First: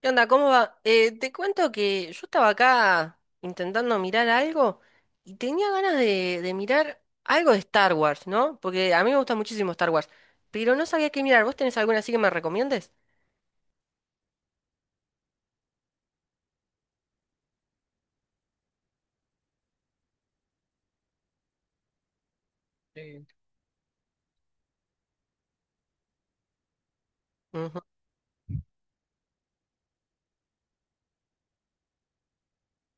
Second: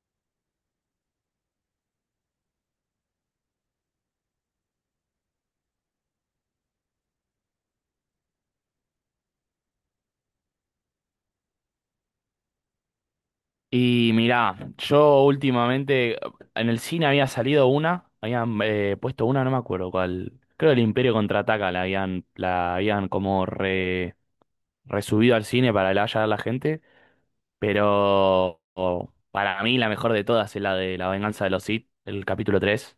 ¿Qué onda? ¿Cómo va? Te cuento que yo estaba acá intentando mirar algo y tenía ganas de mirar algo de Star Wars, ¿no? Porque a mí me gusta muchísimo Star Wars, pero no sabía qué mirar. ¿Vos tenés alguna así que me recomiendes? Y mirá, yo últimamente en el cine había salido una, habían puesto una, no me acuerdo cuál. Creo que el Imperio Contraataca la habían como resubido al cine para que la a la gente, Ujú. pero para mí la mejor de todas es la de La Venganza de los Sith, el capítulo 3.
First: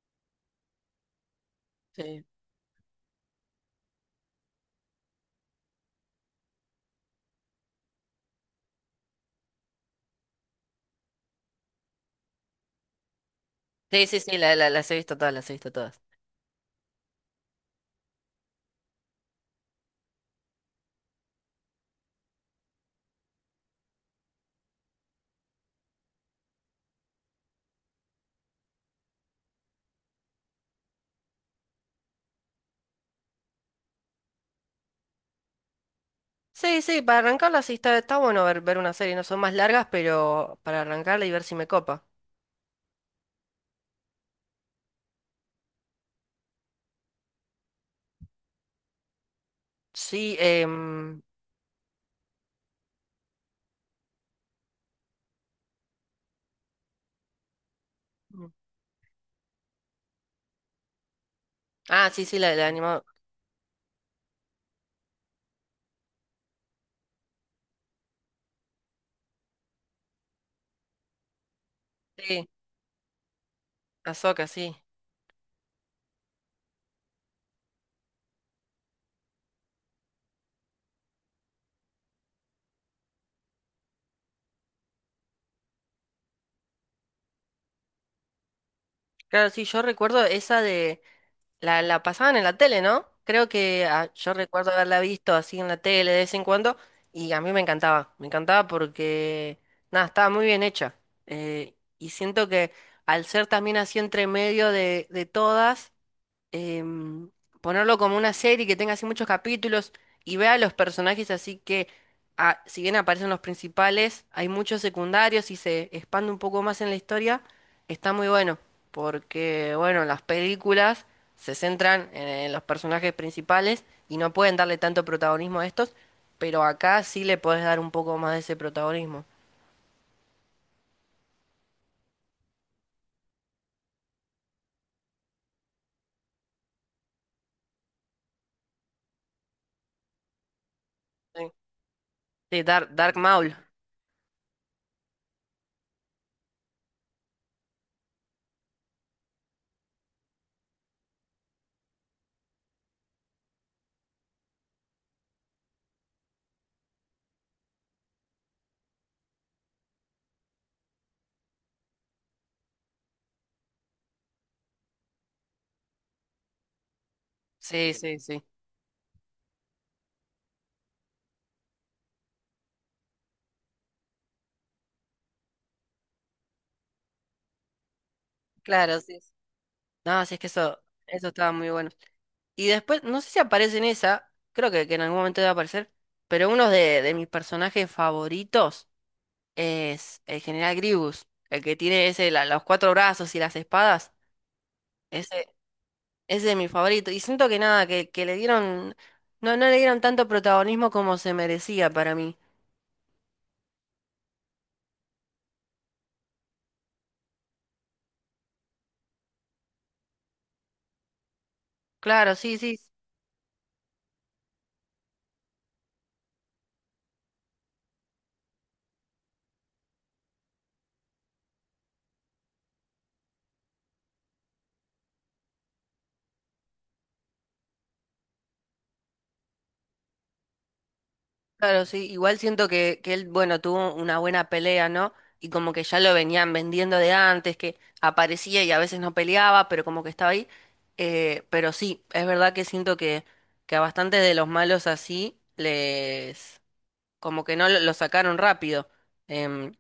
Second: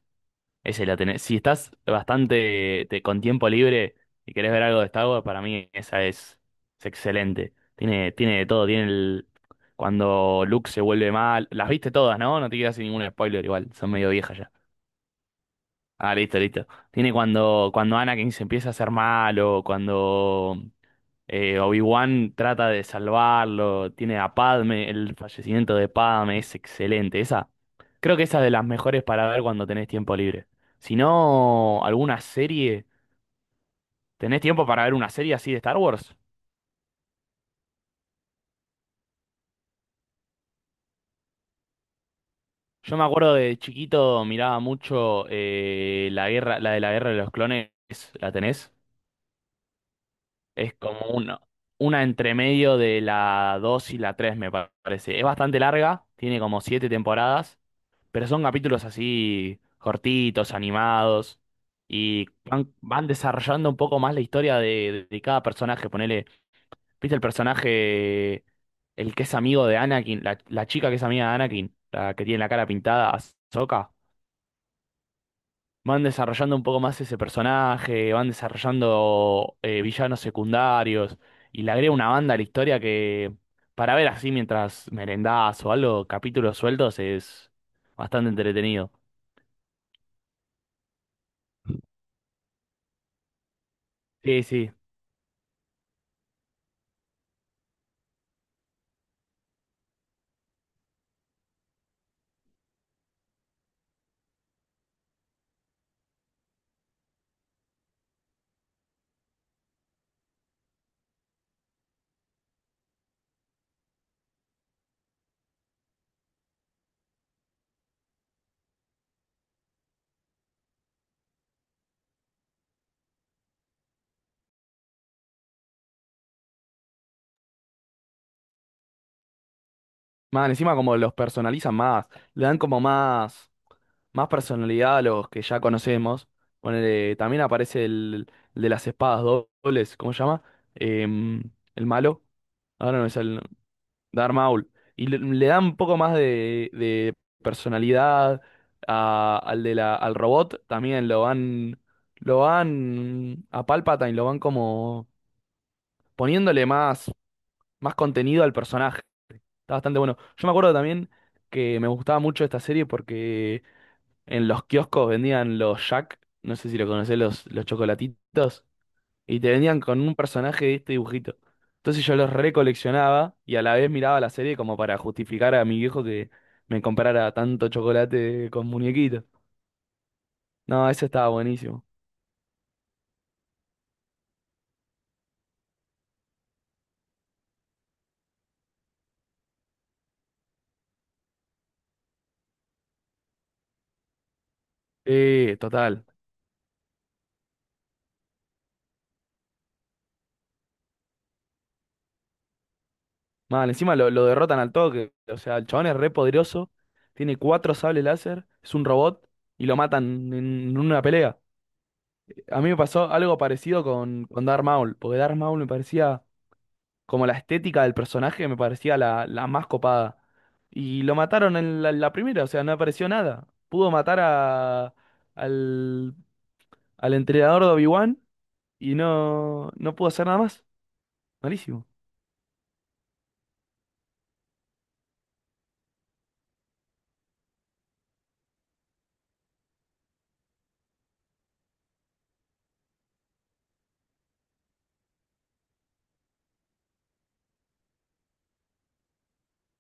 Esa la tenés. Si estás Sí, bastante con tiempo libre y querés ver algo de Star Wars, para mí es excelente. Tiene de todo. Tiene el. Cuando Luke se vuelve mal. Las viste todas, ¿no? No te quedas sin ningún spoiler igual. Son sí, medio sí, viejas sí, ya. Las he visto todas, las he visto todas. Ah, listo, listo. Tiene cuando Anakin se empieza a hacer malo. Cuando. Obi-Wan trata de salvarlo, tiene a Padme, el fallecimiento de Padme es excelente. Esa, creo que esa es de las mejores para ver cuando tenés tiempo libre. Si no, alguna serie, ¿tenés tiempo para ver una serie así de Star Wars? Sí, sí, para arrancarla sí está, está bueno ver, ver una serie, no son más largas, pero para arrancarla y ver si me copa. Yo me acuerdo de chiquito miraba mucho la guerra, la de la guerra de los clones, ¿la tenés? Sí, Es como una entre medio de la 2 y la 3 parece. Es bastante larga, tiene como 7 temporadas. Pero son mm. capítulos así cortitos, animados, Ah, sí, y sí, la animada. van desarrollando un poco más la historia de cada personaje. Ponele, ¿viste el personaje, el que es amigo de Anakin, la chica que es amiga de Anakin, la que tiene Sí, la cara pintada, Ahsoka? Ahsoka, sí. Van desarrollando un poco más ese personaje, van desarrollando villanos secundarios, y le agrega una banda a la historia que, para ver así mientras merendás o algo, capítulos sueltos, es bastante entretenido. Claro, sí, yo recuerdo esa de, la pasaban en la tele, ¿no? Creo que yo Sí, recuerdo sí. haberla visto así en la tele de vez en cuando, y a mí me encantaba porque, nada, estaba muy bien hecha. Y siento que al ser también así entre medio de todas, em, ponerlo como una serie que tenga así muchos capítulos y vea los personajes así que si bien aparecen los principales, hay muchos secundarios y se expande un poco más en la historia, está muy bueno, porque bueno, las películas se centran en los personajes principales y no pueden darle tanto protagonismo a estos, pero acá sí le podés dar un poco más de ese protagonismo. Man, encima como los personalizan más, le dan como más, más personalidad a los que ya conocemos. Ponele, también aparece el de las espadas dobles, ¿cómo se llama? Em, Sí, el malo, sí, ahora no Dark es el Maul. Darth Maul. Y le dan un poco más de personalidad al de al robot, también lo van a Palpatine, lo van como poniéndole más, más contenido al personaje. Está bastante bueno. Yo me acuerdo también que me gustaba mucho esta serie porque en los kioscos vendían los Jack, no sé si lo conocés, los Sí, sí, sí. chocolatitos, y te vendían con un personaje de este dibujito. Entonces yo los recoleccionaba y a la vez miraba la serie como para justificar a mi viejo que me comprara tanto chocolate con Claro, sí. muñequitos. Sí. No, sí, es que eso, No, ese eso estaba estaba muy buenísimo. bueno. Y después, no sé si aparece en esa, creo que en algún momento debe aparecer, pero uno de mis personajes favoritos es el general Grievous, el que tiene ese, los cuatro brazos y las espadas. Ese, Total. ese es mi favorito. Y siento que nada, que le dieron, no, no le dieron tanto protagonismo como se merecía para mí. Mal, encima lo derrotan al toque. O sea, el chabón es re poderoso, tiene cuatro sables láser, es un robot y lo matan en una pelea. Claro, sí, A mí sí. me pasó algo parecido con Darth Maul, porque Darth Maul me parecía como la estética del personaje me parecía la más copada. Y lo mataron en la primera, o sea, no apareció nada. Pudo matar al, al entrenador de Obi-Wan y no pudo hacer nada más. Claro, Malísimo. sí, igual siento que él, bueno, tuvo una buena pelea, ¿no? Y como que ya lo venían vendiendo de antes, que aparecía y a veces no peleaba, pero como que estaba ahí. Pero sí, es verdad que siento que a bastantes de los malos así les... como que no lo, lo sacaron rápido. Em,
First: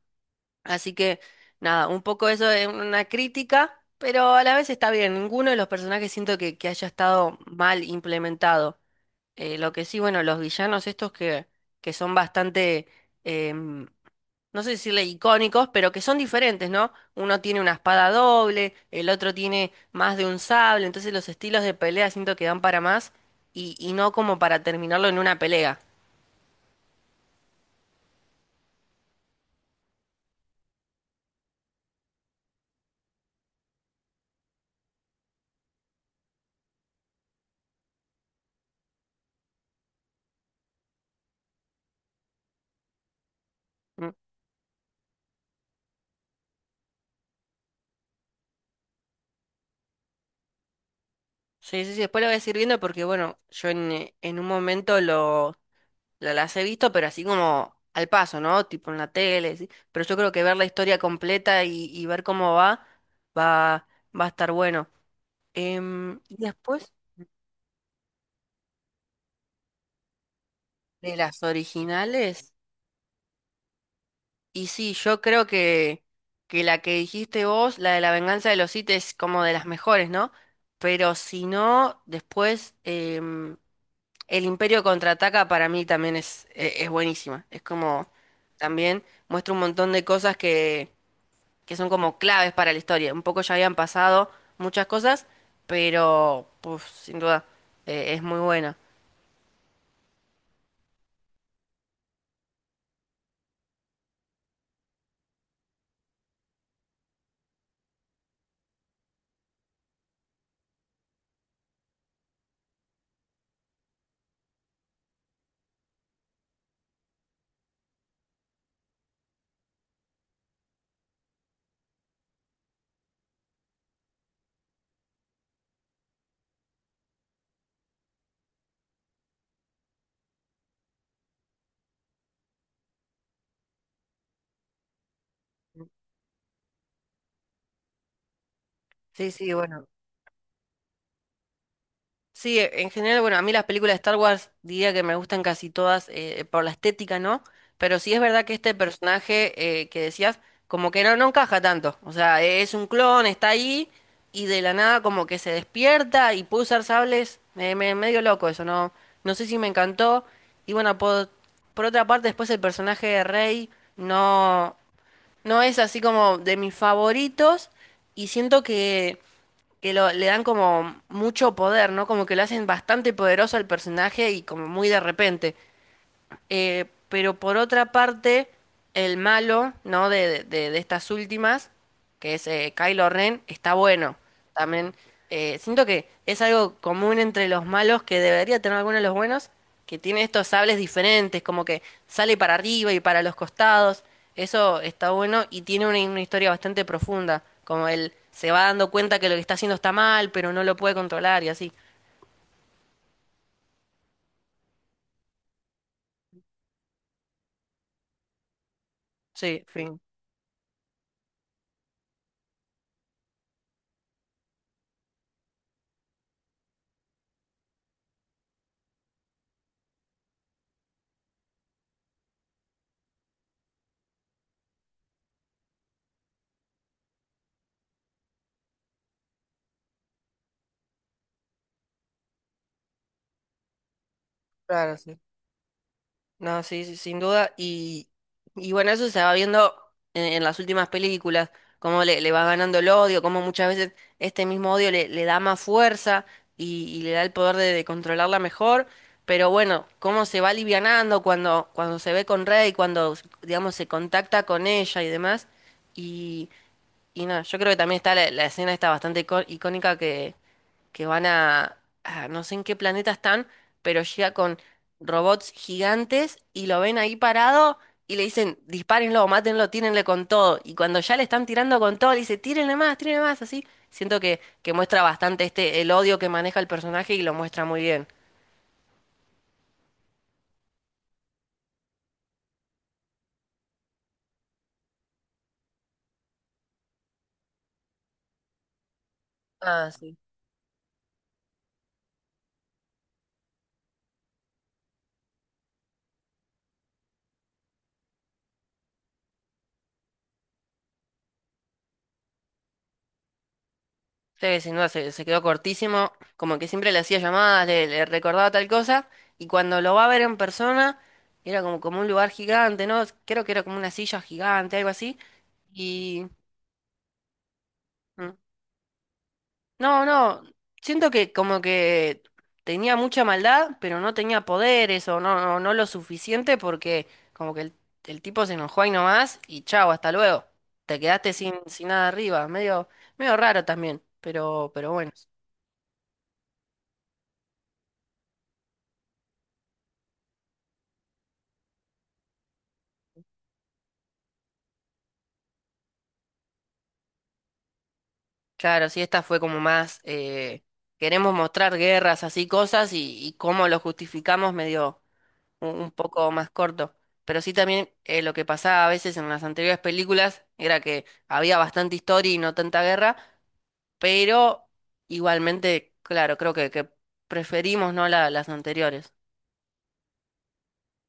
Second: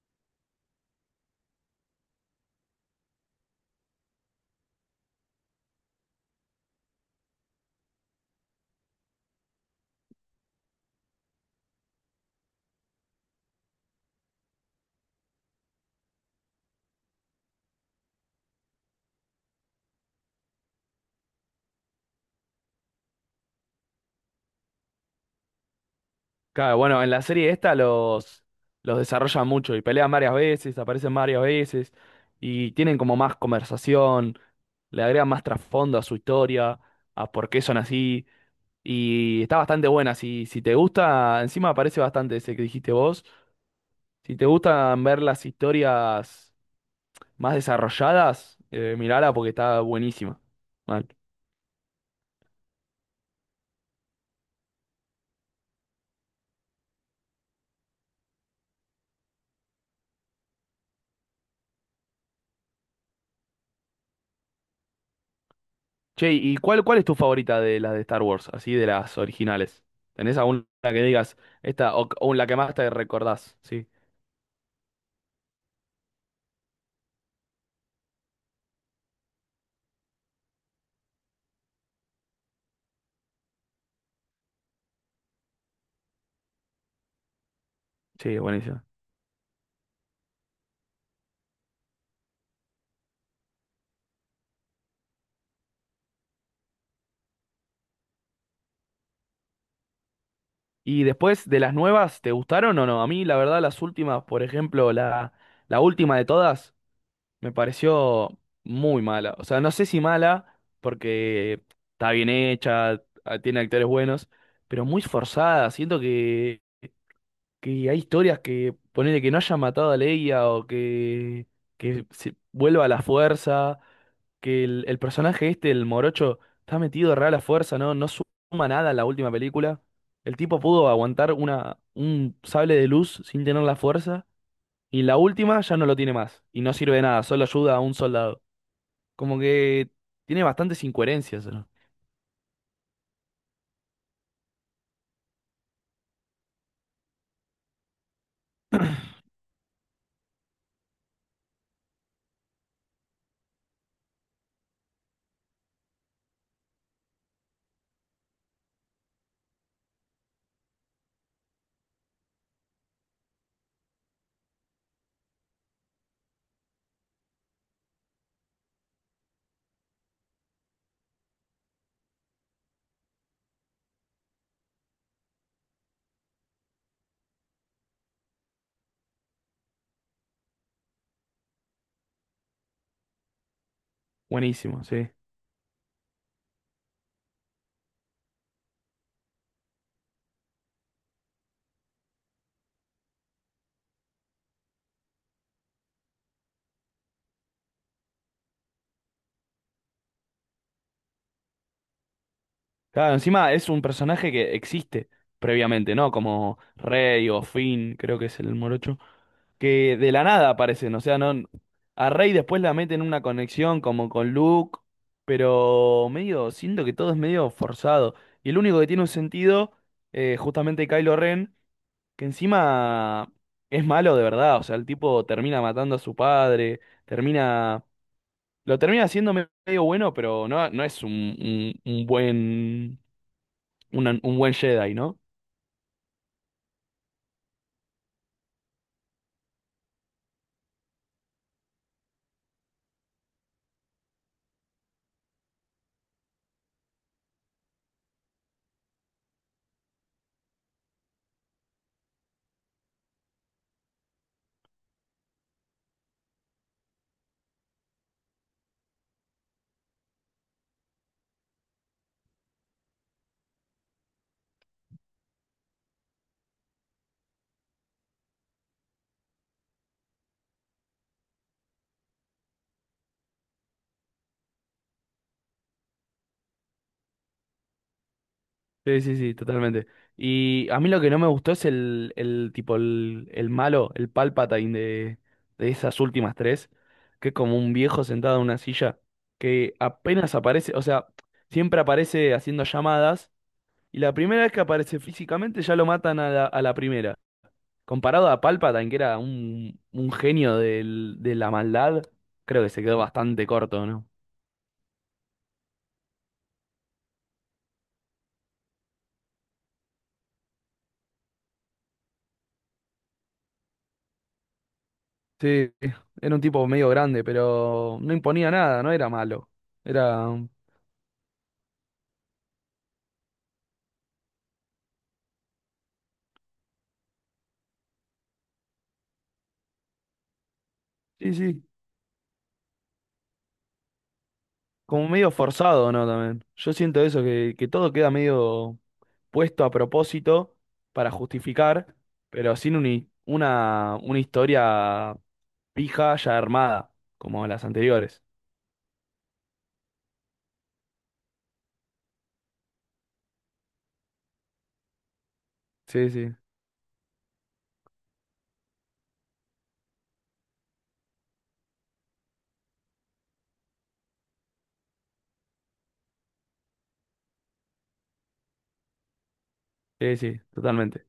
Así que, nada, un poco eso es una crítica, pero a la vez está bien. Ninguno de los personajes siento que haya estado mal implementado. Lo que sí, bueno, los villanos estos que son bastante, em, no sé decirle icónicos, pero que son diferentes, ¿no? Uno tiene una espada doble, el otro tiene más de un sable, entonces los estilos de pelea siento que dan para más y no como para terminarlo en una pelea. Claro, bueno, en la serie esta los desarrollan mucho y pelean varias veces, aparecen varias veces y tienen como más conversación. Le agrega más trasfondo a su historia, a por qué son así. Y está bastante buena. Si, si te gusta, encima aparece bastante ese que dijiste vos. Mm. Si te gustan ver las historias más desarrolladas, mirala porque está buenísima. Mal. Sí, sí, sí, después lo voy a seguir viendo porque, bueno, yo en un momento lo, las he visto, pero así como al paso, ¿no? Tipo en la tele, ¿sí? Pero yo creo que ver la historia completa y ver cómo va, va, va a estar bueno. Che, Y ¿y después cuál es tu favorita de las de Star Wars? Así de las originales. ¿Tenés alguna que de digas las esta o la originales, que más te recordás? Sí, y sí, yo creo que la que dijiste vos, la de La Venganza de los Sith, es como de las mejores, ¿no? Pero si no, después em, El Imperio Contraataca para mí también es buenísima. Es como sí, buenísima. también muestra un montón de cosas que son como claves para la historia. Un poco ya habían pasado muchas cosas, pero puf, sin duda es muy buena. Y después de las nuevas, ¿te gustaron o no? A mí, la verdad, las últimas, por ejemplo, la última de todas. Me pareció muy mala. O sea, no sé si mala, porque está bien hecha, tiene actores buenos, pero muy forzada. Siento que hay historias que ponele que no haya matado a Leia o que se vuelva a la fuerza, que el personaje este, el morocho, está metido re a la fuerza, ¿no? No suma nada en la última película. El tipo pudo aguantar una, un sable de luz sin tener la fuerza. Y la última ya no lo tiene más. Y no sirve de nada, solo ayuda a un soldado. Sí, Como sí, bueno. que tiene bastantes incoherencias, ¿no? Sí, en general, bueno, a mí las películas de Star Wars diría que me gustan casi todas por la estética, ¿no? Pero sí es verdad que este personaje que decías, como que no, no encaja tanto. O sea, e, es un clon, está ahí y de la nada como que se despierta y puede usar sables. Me, medio loco eso, ¿no? No sé si me encantó. Y bueno, por otra parte, después el personaje de Rey no, no es así como de mis favoritos y siento que lo, le dan como mucho poder, ¿no? Como que lo hacen bastante poderoso al personaje y como muy de repente. Pero por otra parte, el malo, ¿no? De, de estas últimas, que es Kylo Ren, está bueno. Buenísimo, También sí. Siento que es algo común entre los malos que debería tener algunos de los buenos, que tiene estos sables diferentes, como que sale para arriba y para los costados. Eso está bueno y tiene una historia bastante profunda, como él se va dando cuenta que lo que está haciendo está mal, pero no lo puede controlar y así. Claro, encima es un personaje que existe previamente, ¿no? Como Rey o Finn, creo que es el morocho. Sí, Que fin. de la nada aparecen, o sea, no. A Rey después la meten en una conexión como con Luke. Pero medio, siento que todo es medio forzado. Y el único que tiene un sentido, justamente Kylo Ren. Que encima es malo de verdad, o sea, el tipo termina matando a su padre, termina, lo termina haciendo medio bueno, pero no es un buen, un buen Jedi, Claro, sí. ¿no? No, sí, sí, sin duda. Y bueno, eso se va viendo en las últimas películas, cómo le, le va ganando el odio, cómo muchas veces este mismo odio le, le da más fuerza y le da el poder de controlarla mejor. Pero bueno, cómo se va alivianando cuando, cuando se ve con Rey, cuando, digamos, se contacta con ella y demás. Y, y nada, yo creo que también está la, la escena está bastante icónica que van a no sé en qué planeta están, pero llega con robots gigantes y lo ven ahí parado y le dicen, dispárenlo, mátenlo, tírenle con todo. Y cuando ya le están tirando con todo, le dice, tírenle más, así. Siento que muestra bastante este, el odio que maneja el personaje y lo muestra muy bien. Sí, sí, sí, totalmente. Y a mí lo que no me gustó es el tipo, el malo, el Palpatine de esas últimas tres, que es como un viejo sentado en una silla, que Ah, sí. apenas aparece, o sea, siempre aparece haciendo llamadas. Y la primera vez que aparece físicamente ya lo matan a a la primera. Comparado a Palpatine, que era un genio de la maldad, creo que se quedó bastante corto, ¿no? Sí, sin duda se, se quedó cortísimo, como que siempre le hacía llamadas, le recordaba tal cosa, y cuando lo va a ver en persona, era como, como un lugar gigante, ¿no? Creo que era como una silla gigante, algo así, Sí, y... era un tipo medio grande, pero no mm, imponía nada, no era malo. no, Era, no, siento que como que tenía mucha maldad, pero no tenía poderes o no, no, no lo suficiente porque como que el tipo se enojó ahí nomás y chao, hasta luego. Te quedaste sí, sin, sí, sin nada arriba, medio, medio raro también, pero como bueno. medio forzado, ¿no? También. Yo siento eso, que todo queda medio puesto a propósito para justificar, pero sin un una historia pija ya armada, como las anteriores. Claro, sí, esta fue como más, queremos mostrar guerras, así cosas, y cómo lo justificamos medio un Sí, poco sí. más corto. Pero sí también lo que pasaba a veces en las anteriores películas era que había bastante historia y no tanta guerra, pero igualmente, claro, creo que preferimos no las anteriores. Sí, sí, totalmente.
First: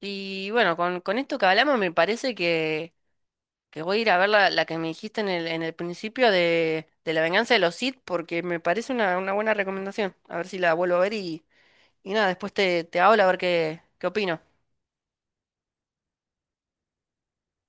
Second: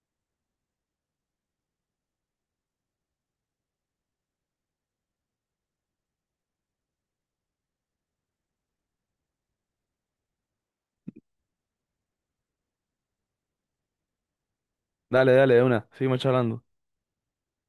Y bueno, con esto que hablamos me parece que voy a ir a ver la, la que me dijiste en el principio de La Venganza de los Sith, porque me parece una buena recomendación. A ver si la vuelvo a ver y nada, después te, te hablo a ver qué, qué opino. Dale, dale, de una. Seguimos charlando.